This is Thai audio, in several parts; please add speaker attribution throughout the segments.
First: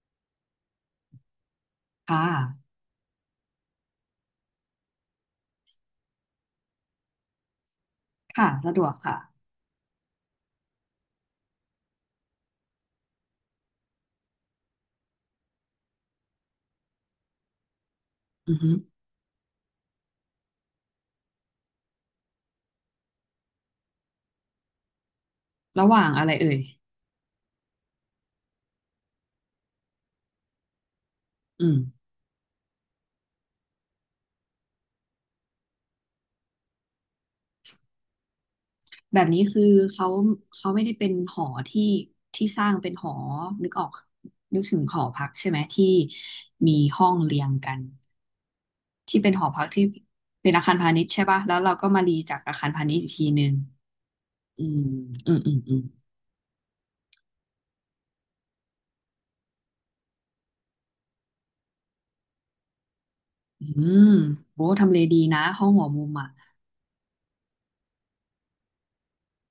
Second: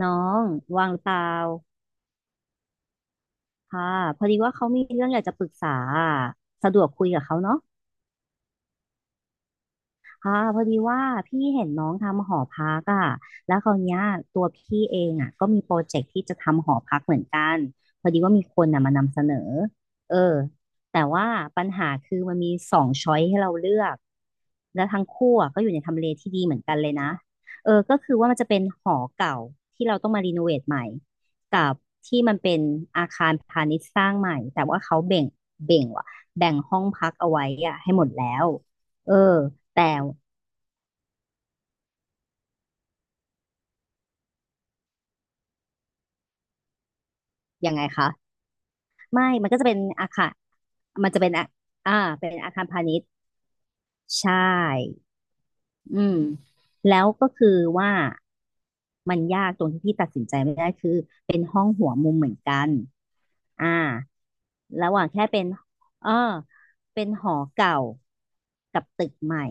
Speaker 1: น้องว่างหรือเปล่า
Speaker 2: ค่ะ
Speaker 1: ค่ะพอดีว่าเขามีเรื่องอยากจะปรึกษาอะสะดวกคุยกับเขาเนาะ
Speaker 2: ค่ะ สะดวกค่ะ
Speaker 1: อ่าพอดีว่าพี่เห็นน้องทำหอพักอ่ะแล้วคราวเนี้ยตัวพี่เองอ่ะก็มีโปรเจกต์ที่จะทำหอพักเหมือนกันพอดีว่ามี
Speaker 2: อื
Speaker 1: ค
Speaker 2: อ
Speaker 1: น
Speaker 2: ฮึ
Speaker 1: น่ะมานำเสนอเออแต่ว่าปัญหาคือมันมีสองช้อยให้เราเลือก แล้วทั้งคู่อ่ะก็อยู่ใน
Speaker 2: ระห
Speaker 1: ทำ
Speaker 2: ว่า
Speaker 1: เล
Speaker 2: งอะไร
Speaker 1: ที่ดีเห
Speaker 2: เอ่
Speaker 1: มื
Speaker 2: ย
Speaker 1: อนกันเลยนะก็คือว่ามันจะเป็นหอเก่าที่เราต้องมารีโนเวทใหม่กั
Speaker 2: อื
Speaker 1: บ
Speaker 2: ม
Speaker 1: ที่มันเป็นอาคารพาณิชย์สร้างใหม่ แต่ว่าเขาแบ่งว่ะแบ่งห้องพักเอาไว้อ่ะให้หมดแล้วเออ
Speaker 2: แบบนี้คือ
Speaker 1: แต่
Speaker 2: เขาเขาไม่ได้เป็นหอที่ที่สร้างเป็นหอนึกออกนึกถึงหอพักใช่ไหมที่มีห้องเรียง
Speaker 1: ยั
Speaker 2: กั
Speaker 1: ง
Speaker 2: น
Speaker 1: ไงคะ
Speaker 2: ที่
Speaker 1: ไม่
Speaker 2: เป็นหอ
Speaker 1: มันก็
Speaker 2: พั
Speaker 1: จะ
Speaker 2: ก
Speaker 1: เป็น
Speaker 2: ที่
Speaker 1: อาคาร
Speaker 2: เป็นอาคารพาณิช
Speaker 1: มัน
Speaker 2: ย์
Speaker 1: จะ
Speaker 2: ใช่
Speaker 1: เป็น
Speaker 2: ป่ะ
Speaker 1: อา
Speaker 2: แล้วเราก็
Speaker 1: อ่า
Speaker 2: มารี
Speaker 1: เป็น
Speaker 2: จาก
Speaker 1: อา
Speaker 2: อา
Speaker 1: คาร
Speaker 2: คาร
Speaker 1: พา
Speaker 2: พา
Speaker 1: ณิ
Speaker 2: ณิช
Speaker 1: ช
Speaker 2: ย์
Speaker 1: ย์
Speaker 2: อีกทีนึง
Speaker 1: ใช
Speaker 2: อืม
Speaker 1: ่
Speaker 2: อืมอืมอืม
Speaker 1: อืมแล้วก็คือว่ามันยากตรงที่พี่ตัดสินใจไม่ได้คือเป็นห้องหัวมุมเหมือนกัน
Speaker 2: อื
Speaker 1: อ่า
Speaker 2: มโอ้
Speaker 1: ระ
Speaker 2: ทำ
Speaker 1: ห
Speaker 2: เล
Speaker 1: ว่าง
Speaker 2: ดี
Speaker 1: แค่
Speaker 2: นะ
Speaker 1: เป็น
Speaker 2: ห้องหัวมุ
Speaker 1: เอ
Speaker 2: มอ่ะ
Speaker 1: อเป็นหอเก่ากับตึกใหม่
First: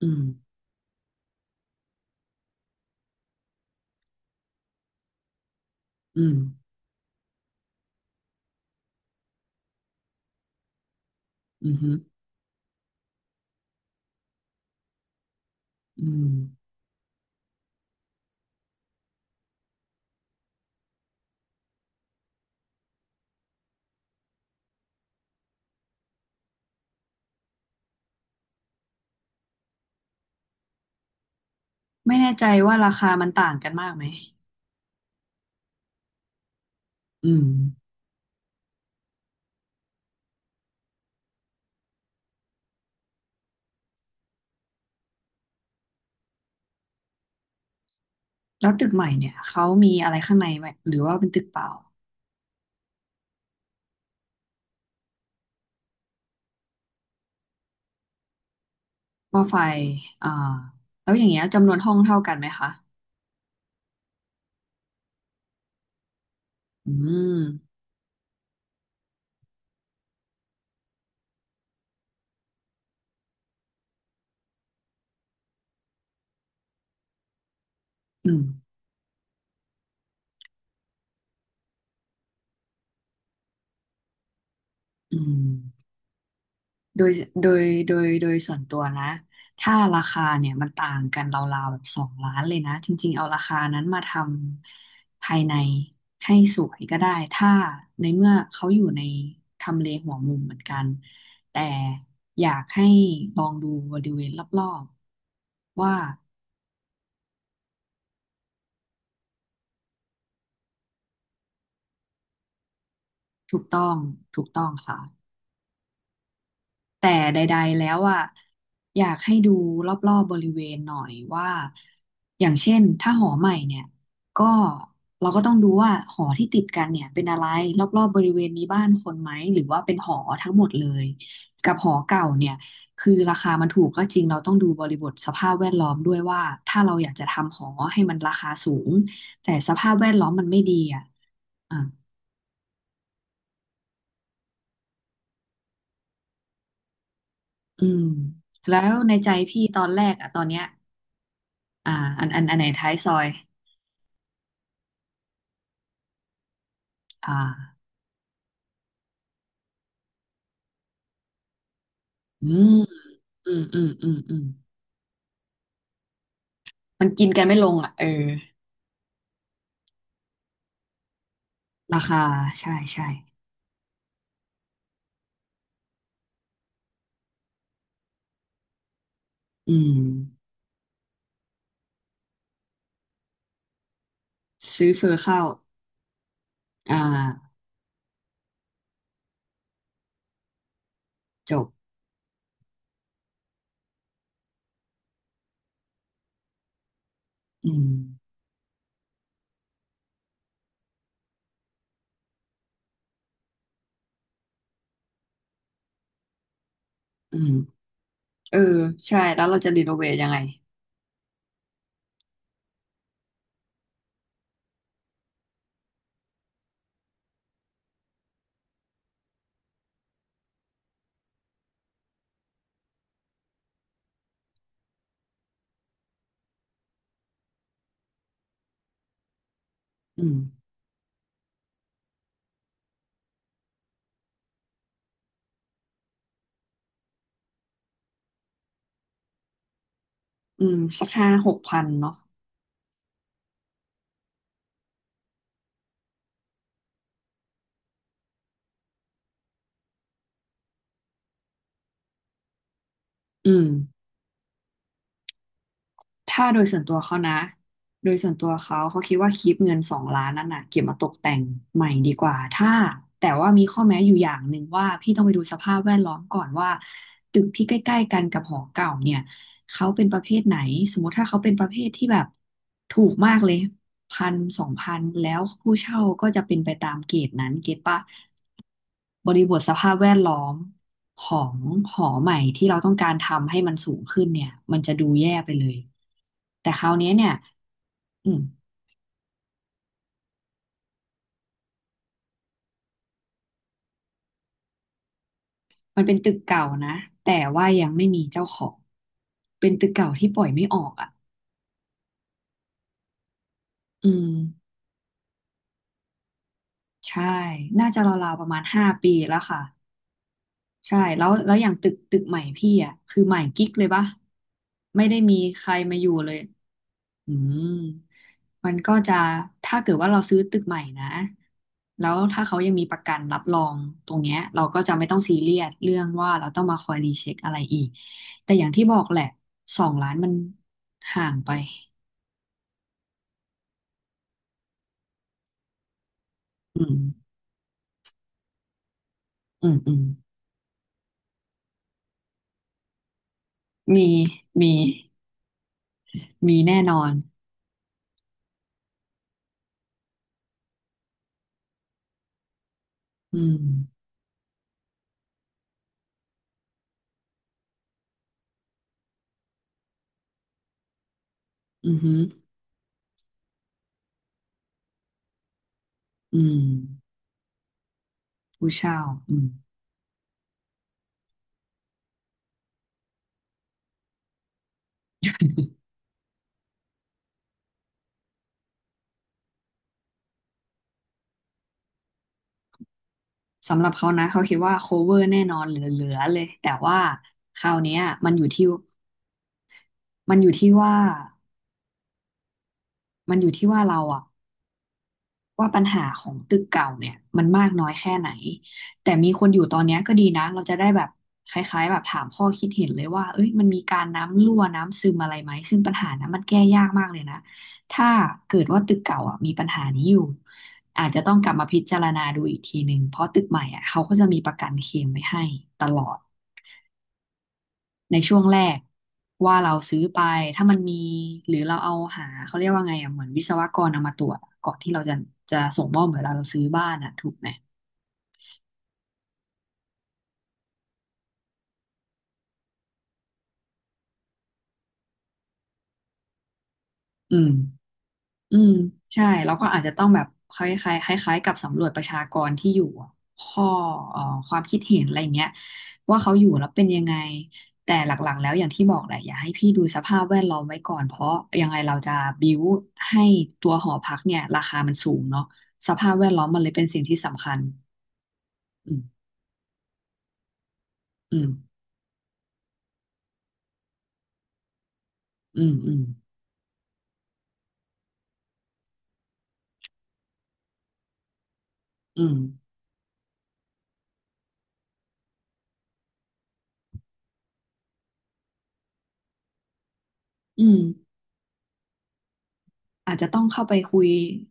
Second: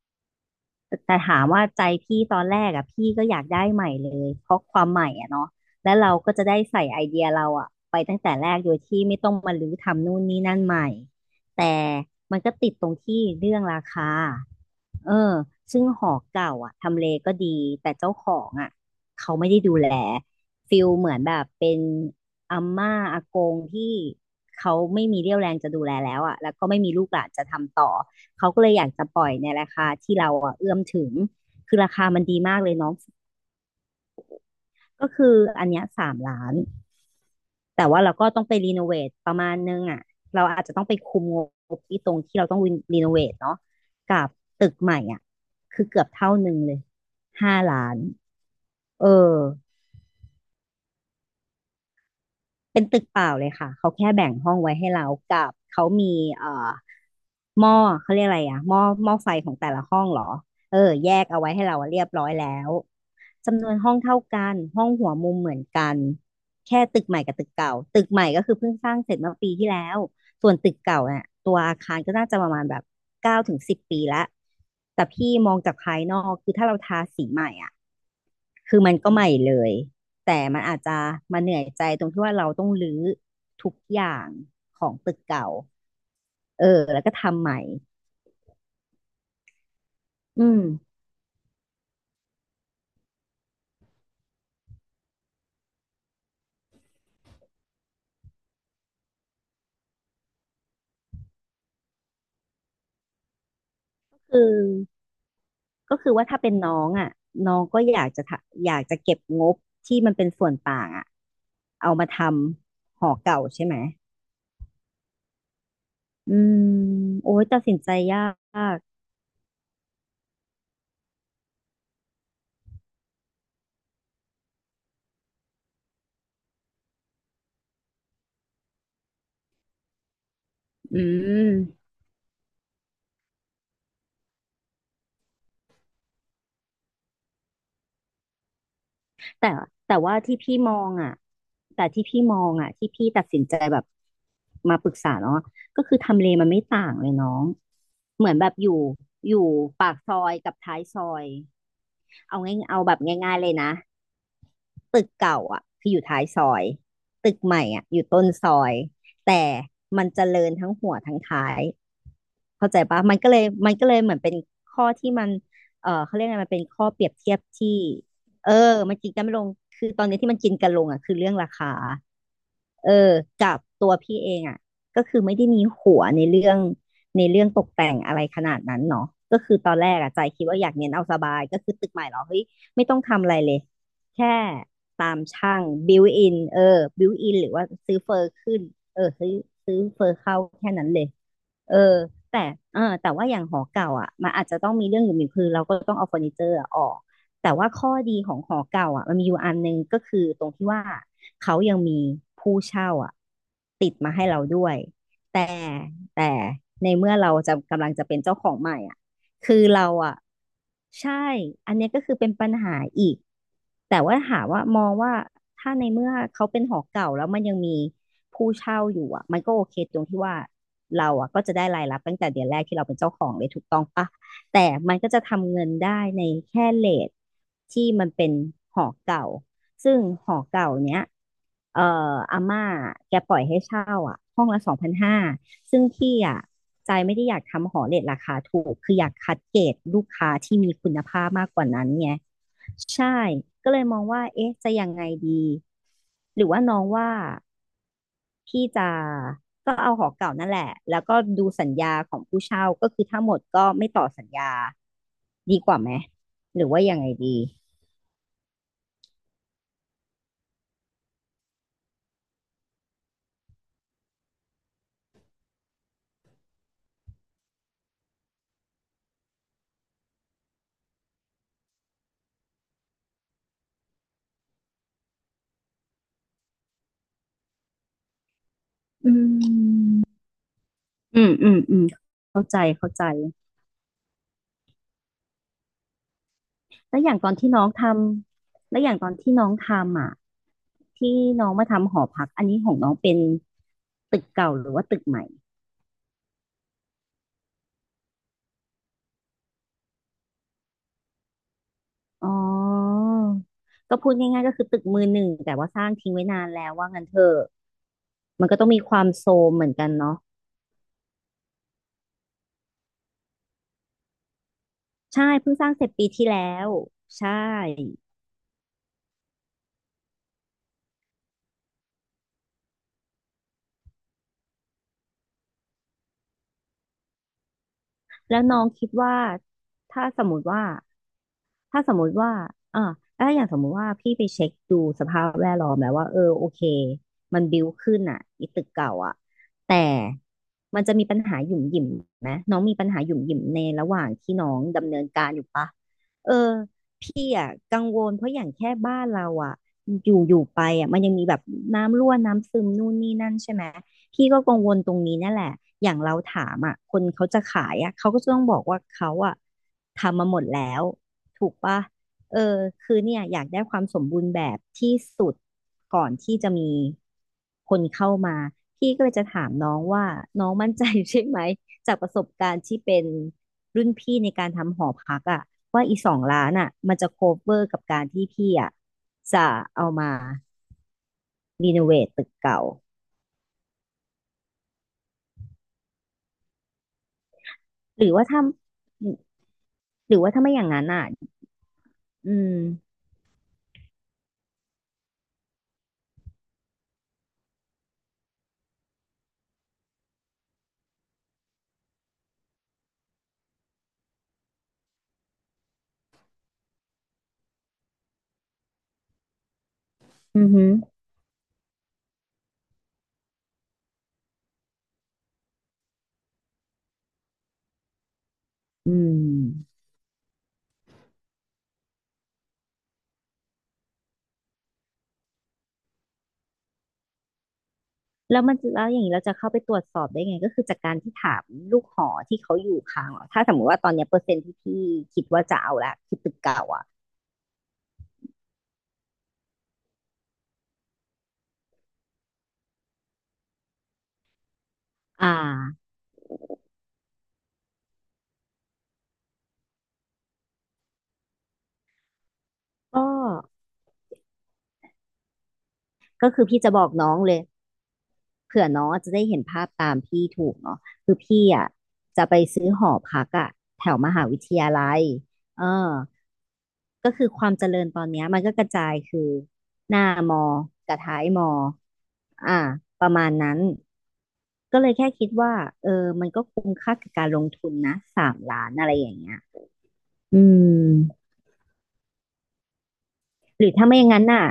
Speaker 2: อืม
Speaker 1: แต่ถามว่าใจพี่ตอนแรกอ่ะพี่ก็อยากได้ใหม่เลยเพราะความใหม่อ่ะเนาะและเรา
Speaker 2: อื
Speaker 1: ก็
Speaker 2: ม
Speaker 1: จะได้ใส่ไอเดียเราอ่ะไปตั้งแต่แรกโดยที่ไม่ต้องมารื้อทำนู่นนี่นั่นใหม่
Speaker 2: อื
Speaker 1: แต่
Speaker 2: มอฮึอ
Speaker 1: มันก็ติดตรงที่เรื่องราคา เออซึ่งห
Speaker 2: อื
Speaker 1: อ
Speaker 2: ม
Speaker 1: เก่าอ่ะทำเลก็ดี แต่เจ้าของอ่ะเขาไม่ได้ดูแลฟิลเหมือนแบบเป็นอาม่าอากงที่เขาไม่มีเรี่ยวแรงจะดูแลแล้วอ่ะแล้วก็ไม่มีลูกหลานจะทำต่อ เขาก็เลยอยากจะปล่อยในราคาที่เราอ่ะเอื้อมถึง คือราคา
Speaker 2: ไม่
Speaker 1: มัน
Speaker 2: แน่
Speaker 1: ดี
Speaker 2: ใจ
Speaker 1: มากเล
Speaker 2: ว่า
Speaker 1: ยน้
Speaker 2: รา
Speaker 1: อง
Speaker 2: คามันต่างกันมากไหม
Speaker 1: ก็คืออันเนี้ย3 ล้าน
Speaker 2: อืม
Speaker 1: แต่ว่าเราก็ต้องไปรีโนเวทประมาณนึงอ่ะเราอาจจะต้องไปคุมงบที่ตรงที่เราต้องรีโนเวทเนาะกับตึกใหม่อ่ะคือเกือบเท่าหนึ่งเลย5 ล้าน
Speaker 2: แล้วตึกให
Speaker 1: เออ
Speaker 2: ม่เนี่ยเขามีอะไรข้างในไหมหรือว่าเป็นตึกเปล่า
Speaker 1: เป็นตึกเปล่าเลยค่ะเขาแค่แบ่งห้องไว้ให้เรากับเขามีเอ่อหม้อเขาเรียกอะไรอะหม้อหม้อไฟ
Speaker 2: ว่า
Speaker 1: ขอ
Speaker 2: ไฟ
Speaker 1: งแต่ละห้องเหร
Speaker 2: อ่า
Speaker 1: อเออ
Speaker 2: แล้
Speaker 1: แย
Speaker 2: วอ
Speaker 1: ก
Speaker 2: ย่าง
Speaker 1: เอา
Speaker 2: เงี้ย
Speaker 1: ไว้ให้
Speaker 2: จำนว
Speaker 1: เรา
Speaker 2: นห้อง
Speaker 1: เรียบ
Speaker 2: เท่า
Speaker 1: ร้อย
Speaker 2: กันไหม
Speaker 1: แล้
Speaker 2: คะ
Speaker 1: วจำนวนห้องเท่ากันห้องหัวมุมเหมือนกันแค่
Speaker 2: อื
Speaker 1: ตึกใหม่กับตึกเก่า
Speaker 2: ม
Speaker 1: ตึกใหม่ก็คือเพิ่งสร้างเสร็จเมื่อปีที่แล้วส่วนตึกเก่าเนี่ยตัวอาคารก็น่าจะประมาณแบบ9 ถึง 10 ปีละแต่พี่มองจากภายนอกคือถ้าเราทาสีใหม่อะ
Speaker 2: อืม
Speaker 1: คือมันก็ใหม่เลยแต่มันอาจจะมาเหนื่อยใจตรงที่ว่าเราต้องรื้อทุกอย่างของตึ
Speaker 2: อื
Speaker 1: กเก่า
Speaker 2: ม
Speaker 1: เออแล้
Speaker 2: โด
Speaker 1: ว
Speaker 2: ย
Speaker 1: ก็ทำ
Speaker 2: โด
Speaker 1: ใหม่
Speaker 2: ยโดยส่วนตัวนะถ้าราคา
Speaker 1: อื
Speaker 2: เนี่ย
Speaker 1: ม
Speaker 2: มันต่างกันราวๆแบบสองล้านเลยนะจริงๆเอาราคานั้นมาทำภายในให้สวยก็ได้ถ้าในเมื่อเขาอยู่ในทำเลหัวมุมเหมือนกันแต่อยากให้ลองดูบริเวณร
Speaker 1: คือ
Speaker 2: อบๆว่า
Speaker 1: ก็คือว่าถ้าเป็นน้องอ่ะน้องก็อยากจะอยากจะเก็บงบที่มันเป็นส่วนต่างอ่ะเอามาทำหอเก่า
Speaker 2: ถูก
Speaker 1: ใช่ไหม
Speaker 2: ต้องถูกต้องค่ะ
Speaker 1: อืม
Speaker 2: แต่
Speaker 1: โอ้
Speaker 2: ใด
Speaker 1: ยตัดสิ
Speaker 2: ๆ
Speaker 1: น
Speaker 2: แล้
Speaker 1: ใจ
Speaker 2: วอ่ะ
Speaker 1: ยาก
Speaker 2: อยากให้ดูรอบๆบริเวณหน่อยว่า อย่างเช่นถ้าหอใหม่เนี่ยก็เราก็ต้องดูว่าหอที่ติดกันเนี่ยเป็นอะไรรอบๆบริเวณมีบ้านคนไหมหรือว่าเป็นหอทั้งหมดเล
Speaker 1: อื
Speaker 2: ยกับห
Speaker 1: ม
Speaker 2: อเก่าเนี่ยคือราคามันถูกก็จริงเราต้องดูบริบทสภาพแวดล้อมด้วยว่าถ้าเราอยากจะทำหอให้มันราคาสูง
Speaker 1: แต่
Speaker 2: แต่สภาพ
Speaker 1: แต่
Speaker 2: แวด
Speaker 1: ว่า
Speaker 2: ล้อม
Speaker 1: ที่
Speaker 2: มัน
Speaker 1: พี่
Speaker 2: ไม่
Speaker 1: ม
Speaker 2: ดี
Speaker 1: อง
Speaker 2: อ่ะ
Speaker 1: อ่ะ
Speaker 2: อ่ะ
Speaker 1: แต่ที่พี่มองอ่ะที่พี่ตัดสินใจแบบมาปรึกษาเนาะก็คือทำเลมันไม่ต่างเลยน้อง
Speaker 2: อืม
Speaker 1: เหมือนแบบอยู่
Speaker 2: แล้วในใจ
Speaker 1: อยู่
Speaker 2: พี่ตอ
Speaker 1: ปา
Speaker 2: น
Speaker 1: ก
Speaker 2: แร
Speaker 1: ซ
Speaker 2: ก
Speaker 1: อ
Speaker 2: อ่ะ
Speaker 1: ย
Speaker 2: ตอน
Speaker 1: กับ
Speaker 2: เนี้ย
Speaker 1: ท้ายซอย
Speaker 2: อ่าอัน
Speaker 1: เอา
Speaker 2: อันอั
Speaker 1: ง่าย
Speaker 2: นไหน
Speaker 1: เอา
Speaker 2: ท้า
Speaker 1: แบ
Speaker 2: ย
Speaker 1: บ
Speaker 2: ซอย
Speaker 1: ง่ายๆเลยนะ ตึกเก่าอ่ะคืออยู่ท้ายซอย
Speaker 2: อ
Speaker 1: ตึกใหม่
Speaker 2: ่า
Speaker 1: อ่ะอยู่ต้นซอยแต่มันเจริญทั้งหัวทั้งท้าย
Speaker 2: อื
Speaker 1: เข้า
Speaker 2: ม
Speaker 1: ใจปะมันก็เลย
Speaker 2: อืม
Speaker 1: มัน
Speaker 2: อื
Speaker 1: ก็
Speaker 2: ม
Speaker 1: เลย
Speaker 2: อื
Speaker 1: เหมื
Speaker 2: ม
Speaker 1: อนเป็
Speaker 2: อื
Speaker 1: น
Speaker 2: ม
Speaker 1: ข้อที่มันเขาเรียกไงมันเป็นข้อเป
Speaker 2: มั
Speaker 1: รี
Speaker 2: น
Speaker 1: ยบ
Speaker 2: กิน
Speaker 1: เทียบ
Speaker 2: กันไม่ลง
Speaker 1: ที่
Speaker 2: อ่ะเออ
Speaker 1: เออมันกินกันไม่ลงคือตอนนี้ที่มันกินกันลงอ่ะคือเรื่องราคา
Speaker 2: ราคาใช่
Speaker 1: เออ
Speaker 2: ใช่
Speaker 1: กับตัวพี่เองอ่ะก็คือไม่ได้มีหัวในเรื่องในเรื่องตกแต่งอะไรขนาดนั้นเนาะก็คือต
Speaker 2: อื
Speaker 1: อนแรก
Speaker 2: ม
Speaker 1: อะใจคิดว่าอยากเน้นเอาสบายก็คือตึกใหม่เหรอเฮ้ยไม่ต้องทำอะไรเลยแค่
Speaker 2: ซื้อเฟ
Speaker 1: ตา
Speaker 2: อ
Speaker 1: ม
Speaker 2: เข้า
Speaker 1: ช่างบิวอินเออ
Speaker 2: อ่า
Speaker 1: บิวอินหรือว่าซื้อเฟอร์ขึ้นเออซื้อซื้อเฟอร์เข้าแค่นั้นเลย
Speaker 2: จ
Speaker 1: เอ
Speaker 2: บ
Speaker 1: อแต่แต่ว่าอย่างหอเก่าอ่ะมันอาจจะต้องมีเรื่องอยู่มีคือเราก็ต้องเอาเฟอร์นิเจอร์อะออกแต่ว่า
Speaker 2: อืม
Speaker 1: ข้อดีของหอเก่าอ่ะมันมีอยู่อันหนึงก็คือตรงที่ว่าเขายังมีผู้เช่าอ่ะติดมาให้เราด้วยแต่แต่ในเมื่อเรา
Speaker 2: อื
Speaker 1: จะ
Speaker 2: ม
Speaker 1: กำลังจะเป็นเจ้าขอ
Speaker 2: เอ
Speaker 1: ง
Speaker 2: อ
Speaker 1: ใหม่อ่ะ
Speaker 2: ใช่แล้ว
Speaker 1: คื
Speaker 2: เรา
Speaker 1: อ
Speaker 2: จะรี
Speaker 1: เรา
Speaker 2: โนเวท
Speaker 1: อ่ะ
Speaker 2: ยังไง
Speaker 1: ใช่ อันเนี้ยก็คือเป็นปัญหาอีกแต่ว่าหามว่ามองว่าถ้าในเมื่อเขาเป็นหอเก่าแล้วมันยังมีผู้เช่าอยู่อ่ะมันก็โอเคตรงที่ว่าเราอ่ะก็จะได้รายรับตั้งแต่เดือนแรกที่เราเป็นเจ้าของเลยถูกต้องปะ แต่มันก็จะทำเงินได้ในแค่เรทที่มันเป็นหอเก่า ซึ่ง
Speaker 2: อื
Speaker 1: ห
Speaker 2: ม
Speaker 1: อเก่าเนี้ยเอ่ออาม่าแกปล่อยให้เช่าอ่ะห้องละ2,500ซึ่งพี่อ่ะใจไม่ได้อยากทำหอเรทราคาถูก คืออยากคัดเกรดลูกค้าที่
Speaker 2: อื
Speaker 1: มี
Speaker 2: ม
Speaker 1: คุณ
Speaker 2: สัก
Speaker 1: ภา
Speaker 2: ห้า
Speaker 1: พมา
Speaker 2: ห
Speaker 1: ก
Speaker 2: ก
Speaker 1: กว่า
Speaker 2: พัน
Speaker 1: นั้นไง
Speaker 2: เนาะ
Speaker 1: ใช่ก็เลยมองว่าเอ๊ะจะยังไงดี หรือว่าน้องว่าพี่จะก็เอาหอเก่านั่นแหละแล้วก็ดูสัญญาของผู้เช่าก็คือถ้าหมด
Speaker 2: อื
Speaker 1: ก็
Speaker 2: ม
Speaker 1: ไม่ต่อสัญญา ดีกว่าไหม
Speaker 2: ถ้าโด
Speaker 1: หรื
Speaker 2: ย
Speaker 1: อ
Speaker 2: ส่
Speaker 1: ว่า
Speaker 2: วนตั
Speaker 1: ยั
Speaker 2: ว
Speaker 1: งไง
Speaker 2: เขา
Speaker 1: ดี
Speaker 2: นะ โดยส่วนตัวเขาเขาคิดว่าคลิปเงินสองล้านนั่นน่ะเก็บมาตกแต่งใหม่ดีกว่า ถ้าแต่ว่ามีข้อแม้อยู่อย่างหนึ่งว่าพี่ต้องไปดูสภาพแวดล้อมก่อนว่าตึกที่ใกล้ๆกันกับหอเก่าเนี่ย เขาเป็นประเภทไหนสมมติถ้าเขาเป็นประเภทที่แบบถูกมากเลยพันสองพันแล้วผู้เช่าก็จะเป็นไปตามเกรดนั้นเก็ตปะ
Speaker 1: อื
Speaker 2: บริบทสภาพ
Speaker 1: ม
Speaker 2: แวดล้อม
Speaker 1: อื
Speaker 2: ข
Speaker 1: ม
Speaker 2: อ
Speaker 1: อื
Speaker 2: ง
Speaker 1: มอืม
Speaker 2: หอใหม่
Speaker 1: เข้าใจ
Speaker 2: ที่เรา
Speaker 1: เข้า
Speaker 2: ต้อง
Speaker 1: ใจ
Speaker 2: การทำให้มันสูงขึ้นเนี่ยมันจะดูแย่ไปเลยแต่คราว
Speaker 1: แล้วอ
Speaker 2: เนี้ย
Speaker 1: ย่าง
Speaker 2: เนี่
Speaker 1: ตอ
Speaker 2: ย
Speaker 1: นที่น้องท
Speaker 2: อืม
Speaker 1: ำ แล้วอย่างตอนที่น้องทำอ่ะที่น้องมาทำหอพักอันนี้ของน้องเป็นตึกเก่าหรือว่าตึกใหม่
Speaker 2: มันเป็นตึกเก่านะแต่ว่ายังไม่มีเจ้าของเป็นตึกเก่าที่ปล่อยไม่ออกอ่ะ
Speaker 1: อ๋อก็
Speaker 2: อื
Speaker 1: พูด
Speaker 2: ม
Speaker 1: ง่ายๆก็คือตึกมือหนึ่งแต่ว่าสร้างทิ้งไว้นานแล้วว่างั้นเถ
Speaker 2: ใช่
Speaker 1: อะ
Speaker 2: น่าจะราวๆป
Speaker 1: มั
Speaker 2: ระ
Speaker 1: นก็
Speaker 2: มาณ
Speaker 1: ต้องมี
Speaker 2: ห้า
Speaker 1: ความ
Speaker 2: ปี
Speaker 1: โซ
Speaker 2: แล้ว
Speaker 1: ม
Speaker 2: ค่ะ
Speaker 1: เหมือนกันเนาะ
Speaker 2: ใช่แล้วแล้วอย่างตึกใหม่พี่อ่ะคือใหม่กิ๊กเลยปะไม่ได้
Speaker 1: ใช่
Speaker 2: มี
Speaker 1: เพิ่ง
Speaker 2: ใค
Speaker 1: สร้า
Speaker 2: ร
Speaker 1: งเสร็จ
Speaker 2: มาอ
Speaker 1: ปี
Speaker 2: ยู่
Speaker 1: ที่
Speaker 2: เลย
Speaker 1: แล้ว
Speaker 2: อื
Speaker 1: ใช่
Speaker 2: มมันก็จะถ้าเกิดว่าเราซื้อตึกใหม่นะแล้วถ้าเขายังมีประกันรับรองตรงเนี้ยเราก็จะไม่ต้องซีเรียสเรื่องว่าเราต้องมาคอยรีเช็คอะไรอีก
Speaker 1: แล้ว
Speaker 2: แต่
Speaker 1: น้อ
Speaker 2: อย่า
Speaker 1: ง
Speaker 2: งที่
Speaker 1: คิด
Speaker 2: บอก
Speaker 1: ว่า
Speaker 2: แหละสอง
Speaker 1: ถ้า
Speaker 2: ล้าน
Speaker 1: สม
Speaker 2: มัน
Speaker 1: มติว่า
Speaker 2: ห่างไป
Speaker 1: ถ้าสมมุติว่าอ่าถ้าอย่างสมมุติว่าพี่ไปเช็คดูสภาพแวดล้อมแล้วว่า เออ โอเค
Speaker 2: อืม
Speaker 1: มันบิ้วขึ้นอ่ะอีตึกเก่าอ่ะ
Speaker 2: อื
Speaker 1: แต่
Speaker 2: มอืม
Speaker 1: มันจะมีปัญหาหยุ่มหยิมไหมน้องมีปัญหาหยุ่มหยิมในระหว่า
Speaker 2: มี
Speaker 1: งที่น้อง
Speaker 2: มี
Speaker 1: ดำเนินการอยู่ปะเออ
Speaker 2: มีแน่นอน
Speaker 1: พี่อ่ะกังวล เพราะอย่างแค่บ้านเราอ่ะอยู่อยู่ไปอ่ะมันยังมีแบบน้ำรั่วน้ำซึมนู่นนี่นั่น
Speaker 2: อื
Speaker 1: ใช่ไหม
Speaker 2: ม
Speaker 1: พี่ก็กังวลตรงนี้นั่นแหละอย่างเราถามอ่ะคนเขาจะขายอ่ะเขาก็จะต้องบอกว่าเขาอ่ะทำมาหมดแล้ว ถูกปะ
Speaker 2: อือหือ
Speaker 1: เออคือเนี่ยอยากได้ความสมบูรณ์แบบที่สุดก่อนที่
Speaker 2: อื
Speaker 1: จะ
Speaker 2: ม
Speaker 1: มีคนเข้ามา
Speaker 2: ผู้
Speaker 1: พี่
Speaker 2: เช่า
Speaker 1: ก็เลยจะ
Speaker 2: อื
Speaker 1: ถา
Speaker 2: ม
Speaker 1: มน้องว่าน้องมั่นใจใช่ไหม จากประสบการณ์ที่เป็นรุ่นพี่ในการทำหอพักอะว่าอี2,000,000อะมันจะโคเวอร์กับการที่พี่อะจะเอามารีโนเวทตึกเก่า
Speaker 2: สำหรับเขานะเขาคิดว่า cover แน่นอนเหลือๆเลยแต่ว่าคราวเนี้ย
Speaker 1: หรือว่า
Speaker 2: มัน
Speaker 1: ถ้า
Speaker 2: อยู่ที่
Speaker 1: หรือว่า
Speaker 2: มัน
Speaker 1: ถ้า
Speaker 2: อ
Speaker 1: ไม่
Speaker 2: ยู่
Speaker 1: อย่าง
Speaker 2: ที่
Speaker 1: นั้น
Speaker 2: ว่า
Speaker 1: อะอืม
Speaker 2: มันอยู่ที่ว่าเราอะว่าปัญหาของตึกเก่าเนี่ยมันมากน้อยแค่ไหนแต่มีคนอยู่ตอนเนี้ยก็ดีนะเราจะได้แบบคล้ายๆแบบถามข้อคิดเห็นเลยว่าเอ้ยมันมีการน้ำรั่วน้ำซึมอะไรไหมซึ่งปัญหานั้นมันแก้ยากมากเลยนะถ้าเกิดว่าตึกเก่าอ่ะมีปัญหานี้อยู่
Speaker 1: อือหือ
Speaker 2: อาจจะต้องกลับมาพิจารณาดูอีกทีหนึ่งเพราะตึกใหม่อ่ะเขาก็จะมีประกันเคลมไว้ให้ตลอด ในช่วงแรก
Speaker 1: อื
Speaker 2: ว่าเรา
Speaker 1: ม
Speaker 2: ซื้อไปถ้ามันมีหรือเราเอาหาเขาเรียกว่าไงอ่ะเหมือนวิศวกรเอามาตรวจอะก่อนที่เราจะจะส่งมอบเหมือนเราซื้อบ้านอ่ะถูกไหม
Speaker 1: แล้วมันจะแล้วอย่างนี้เราจะเข้าไปตรวจสอบได้ไงก็คือจากการที่ถามลูกหอที่เขาอยู่ค้างเหรอถ้าสมมติว่าตอนเนี้ยเปอร์เซ็นต์ที่พี่คิดว่าจะเอาละคิดตึกเก่าอ่ะ
Speaker 2: อืมอืมใช่เร้ก็อาจจะต้องแบบคล้ายๆคล้ายๆกับสำรวจประชากรที่อยู่อะข้อเอ่อความคิดเห็นอะไร
Speaker 1: อ่า
Speaker 2: เงี้ยว่าเขาอยู่แล้วเป็นยังไงแต่หลักๆแล้วอย่างที่บอกแหละอย่าให้พี่ดูสภาพแวดล้อมไว้ก่อนเพราะยังไงเราจะบิ้ว
Speaker 1: ก็
Speaker 2: ให้ตัวหอพักเนี่ยราคามันสูงเนาะสภาพแว
Speaker 1: ก็
Speaker 2: ดล้
Speaker 1: คื
Speaker 2: อ
Speaker 1: อ
Speaker 2: มมั
Speaker 1: พี่
Speaker 2: นเล
Speaker 1: จะ
Speaker 2: ย
Speaker 1: บ
Speaker 2: เป็
Speaker 1: อ
Speaker 2: น
Speaker 1: ก
Speaker 2: สิ่ง
Speaker 1: น้อ
Speaker 2: ที่
Speaker 1: งเลย
Speaker 2: สำคัญ
Speaker 1: เผื่อน้อ
Speaker 2: อื
Speaker 1: งจะ
Speaker 2: ม
Speaker 1: ได้เห็นภาพตามพี่ถูกเนาะคือ
Speaker 2: อื
Speaker 1: พี่
Speaker 2: ม
Speaker 1: อ่ะจะไปซื้อหอพักอ่ะแถวมหาวิทยาลัย
Speaker 2: อื
Speaker 1: เออ
Speaker 2: มอืม
Speaker 1: ก็คือความเจริญตอนเนี้ยมันก็กระจายคือหน้ามอกับท้ายมอ
Speaker 2: อืม
Speaker 1: อ่าประมาณนั้นก็เลยแค่คิดว่าเออมันก็คุ้มค่ากับการลงทุนนะ3,000,000อะไรอย่างเงี้ยอืม
Speaker 2: อืมอาจจะต้อง
Speaker 1: ห
Speaker 2: เข้า
Speaker 1: รื
Speaker 2: ไป
Speaker 1: อถ้า
Speaker 2: คุ
Speaker 1: ไม่อ
Speaker 2: ย
Speaker 1: ย่างนั้นน่ะ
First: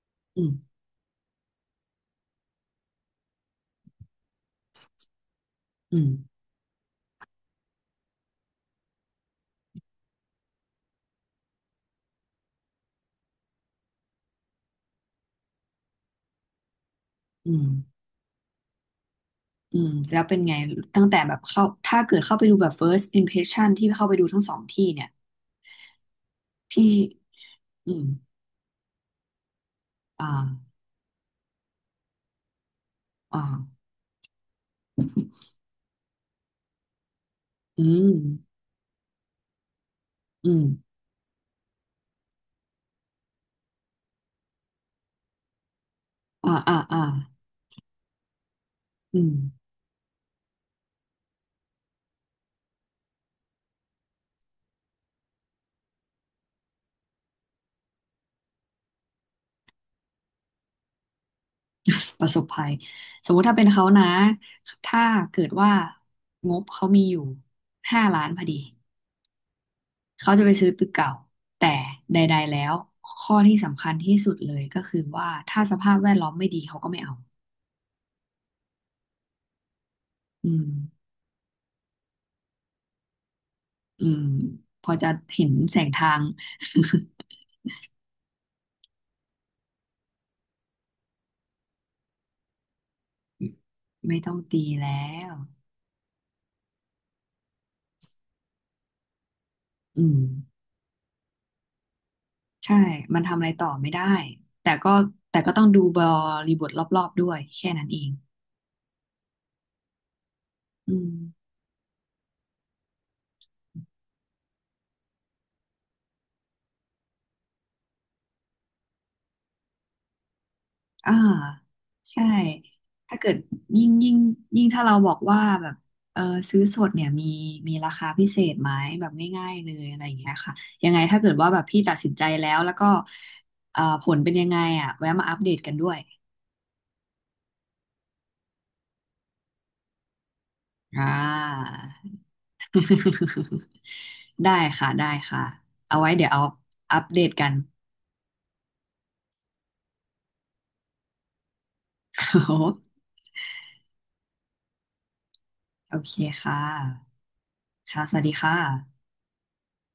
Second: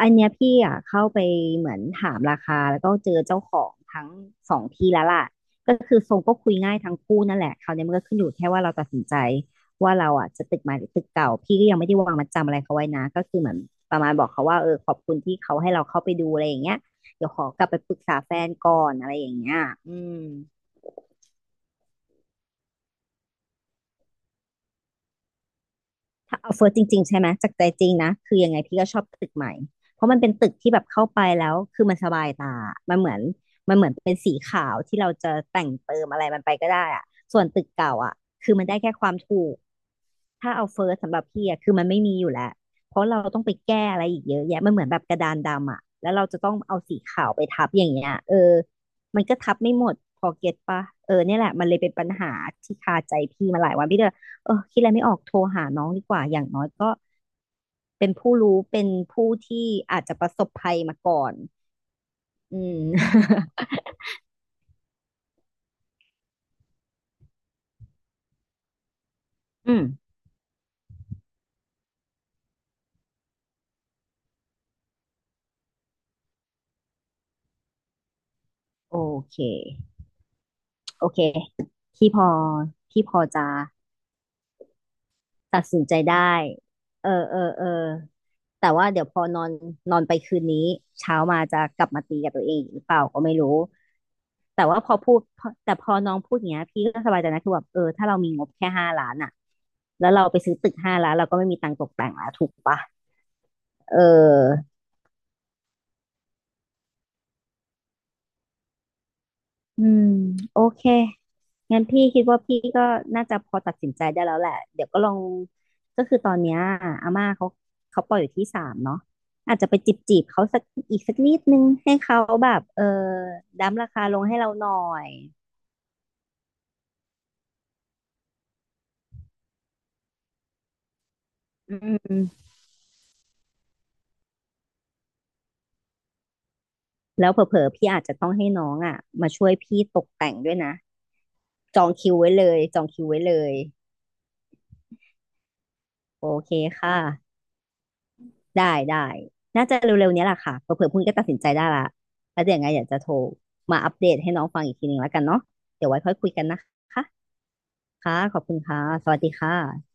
Speaker 1: อันเนี้ย
Speaker 2: อืม
Speaker 1: พี่อ่ะเข้าไปเหมือนถามราคาแล้วก็เจอเจ้าของทั้งสองที่แล้วล่ะก็คือ
Speaker 2: อืม
Speaker 1: ทรงก็คุยง่ายทั้งคู่นั่นแหละคราวนี้มันก็ขึ้นอยู่แค่ว่าเราตัดสินใจว่าเราอ่ะจะตึกใหม่หรือตึกเก่าพี่ก็ยังไม่ได้วางมัดจำอะไรเขาไว้นะก็คือเหมือนประมาณบอกเขาว่าเออขอบคุณที่เขาให้เราเข้าไปดูอะไรอย่างเงี้ยเดี๋ยวขอ
Speaker 2: อื
Speaker 1: ก
Speaker 2: ม
Speaker 1: ลับไปปรึกษาแฟนก่อนอะไรอย่างเงี้ย
Speaker 2: อืม
Speaker 1: อื
Speaker 2: แล้
Speaker 1: ม
Speaker 2: วเป็นไงตั้งแต่แบบเข้าถ้าเกิดเข้าไปดูแบบ first impression ที่เข้าไปดูทั้งสองที่เนี่ย
Speaker 1: ถ้าเอาเฟิร์สจ
Speaker 2: พี่
Speaker 1: ริงๆใช่ไหมจากใจจริ
Speaker 2: อื
Speaker 1: ง
Speaker 2: ม
Speaker 1: นะคือยังไงพี่ก็ชอบตึกใหม่เพราะมัน
Speaker 2: อ
Speaker 1: เป็นตึกที่
Speaker 2: ่า
Speaker 1: แบบเข้าไปแล้วคือมันสบายตามันเหมือน
Speaker 2: อ่า
Speaker 1: มันเหมือนเป็นสีขาวที่เราจะแต่งเติมอะไรมันไปก็ได้อะส่วนตึก
Speaker 2: อื
Speaker 1: เก่า
Speaker 2: ม
Speaker 1: อะคือมันได้แค่ความถูก
Speaker 2: อื
Speaker 1: ถ้า
Speaker 2: ม
Speaker 1: เอาเฟิร์สสำหรับพี่อะคือมันไม่มีอยู่แล้วเพราะเราต้องไปแก้อะไรอีกเยอะแยะมันเหมือนแบบกระดานดำอะแล้วเราจะต้
Speaker 2: อ่า
Speaker 1: อง
Speaker 2: อ่า
Speaker 1: เอาสี
Speaker 2: อ่า
Speaker 1: ขาวไปทับอย่างเงี้ยเออ
Speaker 2: อื
Speaker 1: มัน
Speaker 2: ม
Speaker 1: ก็ทับไม่หมดพอเก็ตปะเออเนี่ยแหละมันเลยเป็นปัญหาที่คาใจพี่มาหลายวันพี่ก็เลยเออคิดอะไรไม่ออกโทรหาน้องดีกว่าอย่างน้อยก็เป็นผู้รู้เป็นผู้ที่อาจจะประสบภัยมาก่อน
Speaker 2: ประสบ
Speaker 1: อื
Speaker 2: ภัย
Speaker 1: ม
Speaker 2: สมมุติถ้าเป็น เขานะถ้าเกิดว่างบเขามีอยู่ห้าล้านพอดี
Speaker 1: อืม
Speaker 2: เขาจะไปซื้อตึกเก่า แต่ใดๆแล้วข้อที่สำคัญที่สุดเลยก็คือว่าถ้าสภาพแวดล้อมไม่ดีเขาก็ไม่เอา
Speaker 1: โอเค
Speaker 2: อืม
Speaker 1: โอเคพี่พอพี่พอจะ
Speaker 2: อืมพอจะเห็น
Speaker 1: ตัด
Speaker 2: แส
Speaker 1: สิน
Speaker 2: ง
Speaker 1: ใจ
Speaker 2: ทาง
Speaker 1: ได้เออเออเออแต่ว่าเดี๋ยวพอนอนนอนไปคืนนี้เช้ามาจะกลับมาตีกับตัวเองอีกหรือเปล่าก็ไม่รู้
Speaker 2: ไม่ต้องตี
Speaker 1: แต่ว่า
Speaker 2: แล้ว
Speaker 1: พอน้องพูดอย่างเงี้ยพี่ก็สบายใจนะคือแบบเออถ้าเรามีงบแค่ห้าล้านอ่ะ
Speaker 2: อื
Speaker 1: แล้ว
Speaker 2: ม
Speaker 1: เราไปซื้อตึกห้าล้านเราก็ไม่มีตังค์ตกแต่งแล้วถูก
Speaker 2: ใช่
Speaker 1: ปะ
Speaker 2: มันทำอะไรต่อไม่
Speaker 1: เ
Speaker 2: ได้
Speaker 1: ออ
Speaker 2: แต่ก็แต่ก็ต้องดูบริบทรอบๆด้วยแค่นั้นเอง
Speaker 1: อืมโอเค
Speaker 2: อืม
Speaker 1: งั้นพี่คิดว่าพี่ก็น่าจะพอตัดสินใจได้แล้วแหละเดี๋ยวก็ลองก็คือตอนเนี้ยอาม่าเขาปล่อยอยู่ที่สามเนาะอาจจะไปจีบเขาสักอีก
Speaker 2: อ่า
Speaker 1: สักนิดนึงให้เขา
Speaker 2: ใช่
Speaker 1: แบบเออ
Speaker 2: ถ้าเกิด
Speaker 1: ดั้ม
Speaker 2: ยิ่
Speaker 1: รา
Speaker 2: ง
Speaker 1: คา
Speaker 2: ยิ่
Speaker 1: ล
Speaker 2: ง
Speaker 1: งให้เรา
Speaker 2: ยิ่
Speaker 1: ห
Speaker 2: ง
Speaker 1: น่อ
Speaker 2: ถ้าเราบ
Speaker 1: ย
Speaker 2: อกว่าแบบเออซื้อสดเนี่ยมีราคาพิเศษไหมแบบง่ายๆเลยอะไรอย่างเงี้ยค่ะยังไงถ้าเกิดว่าแบบ
Speaker 1: อื
Speaker 2: พี่ตัดสินใจ
Speaker 1: ม
Speaker 2: แล้วแล้วก็ผลเป็นยังไงอ่ะแวะมาอัปเดตกันด้วย
Speaker 1: แล้วเผลอๆพี่อาจจะต้องให้น้องอ่ะมาช่วยพี่ตกแต่งด้วยนะ
Speaker 2: อ่า
Speaker 1: จองคิวไว้เลยจองคิวไว้เลย
Speaker 2: ได้ค่ะได้ค่ะเอาไว้
Speaker 1: โอ
Speaker 2: เดี๋ยวเอา
Speaker 1: เคค
Speaker 2: อัปเดต
Speaker 1: ่ะ
Speaker 2: กัน
Speaker 1: ได้ได้ น่าจะเร็วๆเนี้ยแหละค่ะเผื่อๆพรุ่งนี้ก็ตัดสินใจได้ละแล้วเดี๋ยวยังไงอ ยากจะโทรมาอัปเดตให้น้องฟังอีกทีหนึ่งแล้วกันเนาะเดี๋ยว
Speaker 2: โอ
Speaker 1: ไว้ค่
Speaker 2: เค
Speaker 1: อยคุยกัน
Speaker 2: ค่ะ
Speaker 1: นะคะ
Speaker 2: ค่ะส
Speaker 1: ค่ะ
Speaker 2: วัสดี
Speaker 1: ขอบคุ
Speaker 2: ค่ะ
Speaker 1: ณค่ะ สวัสดีค่ะ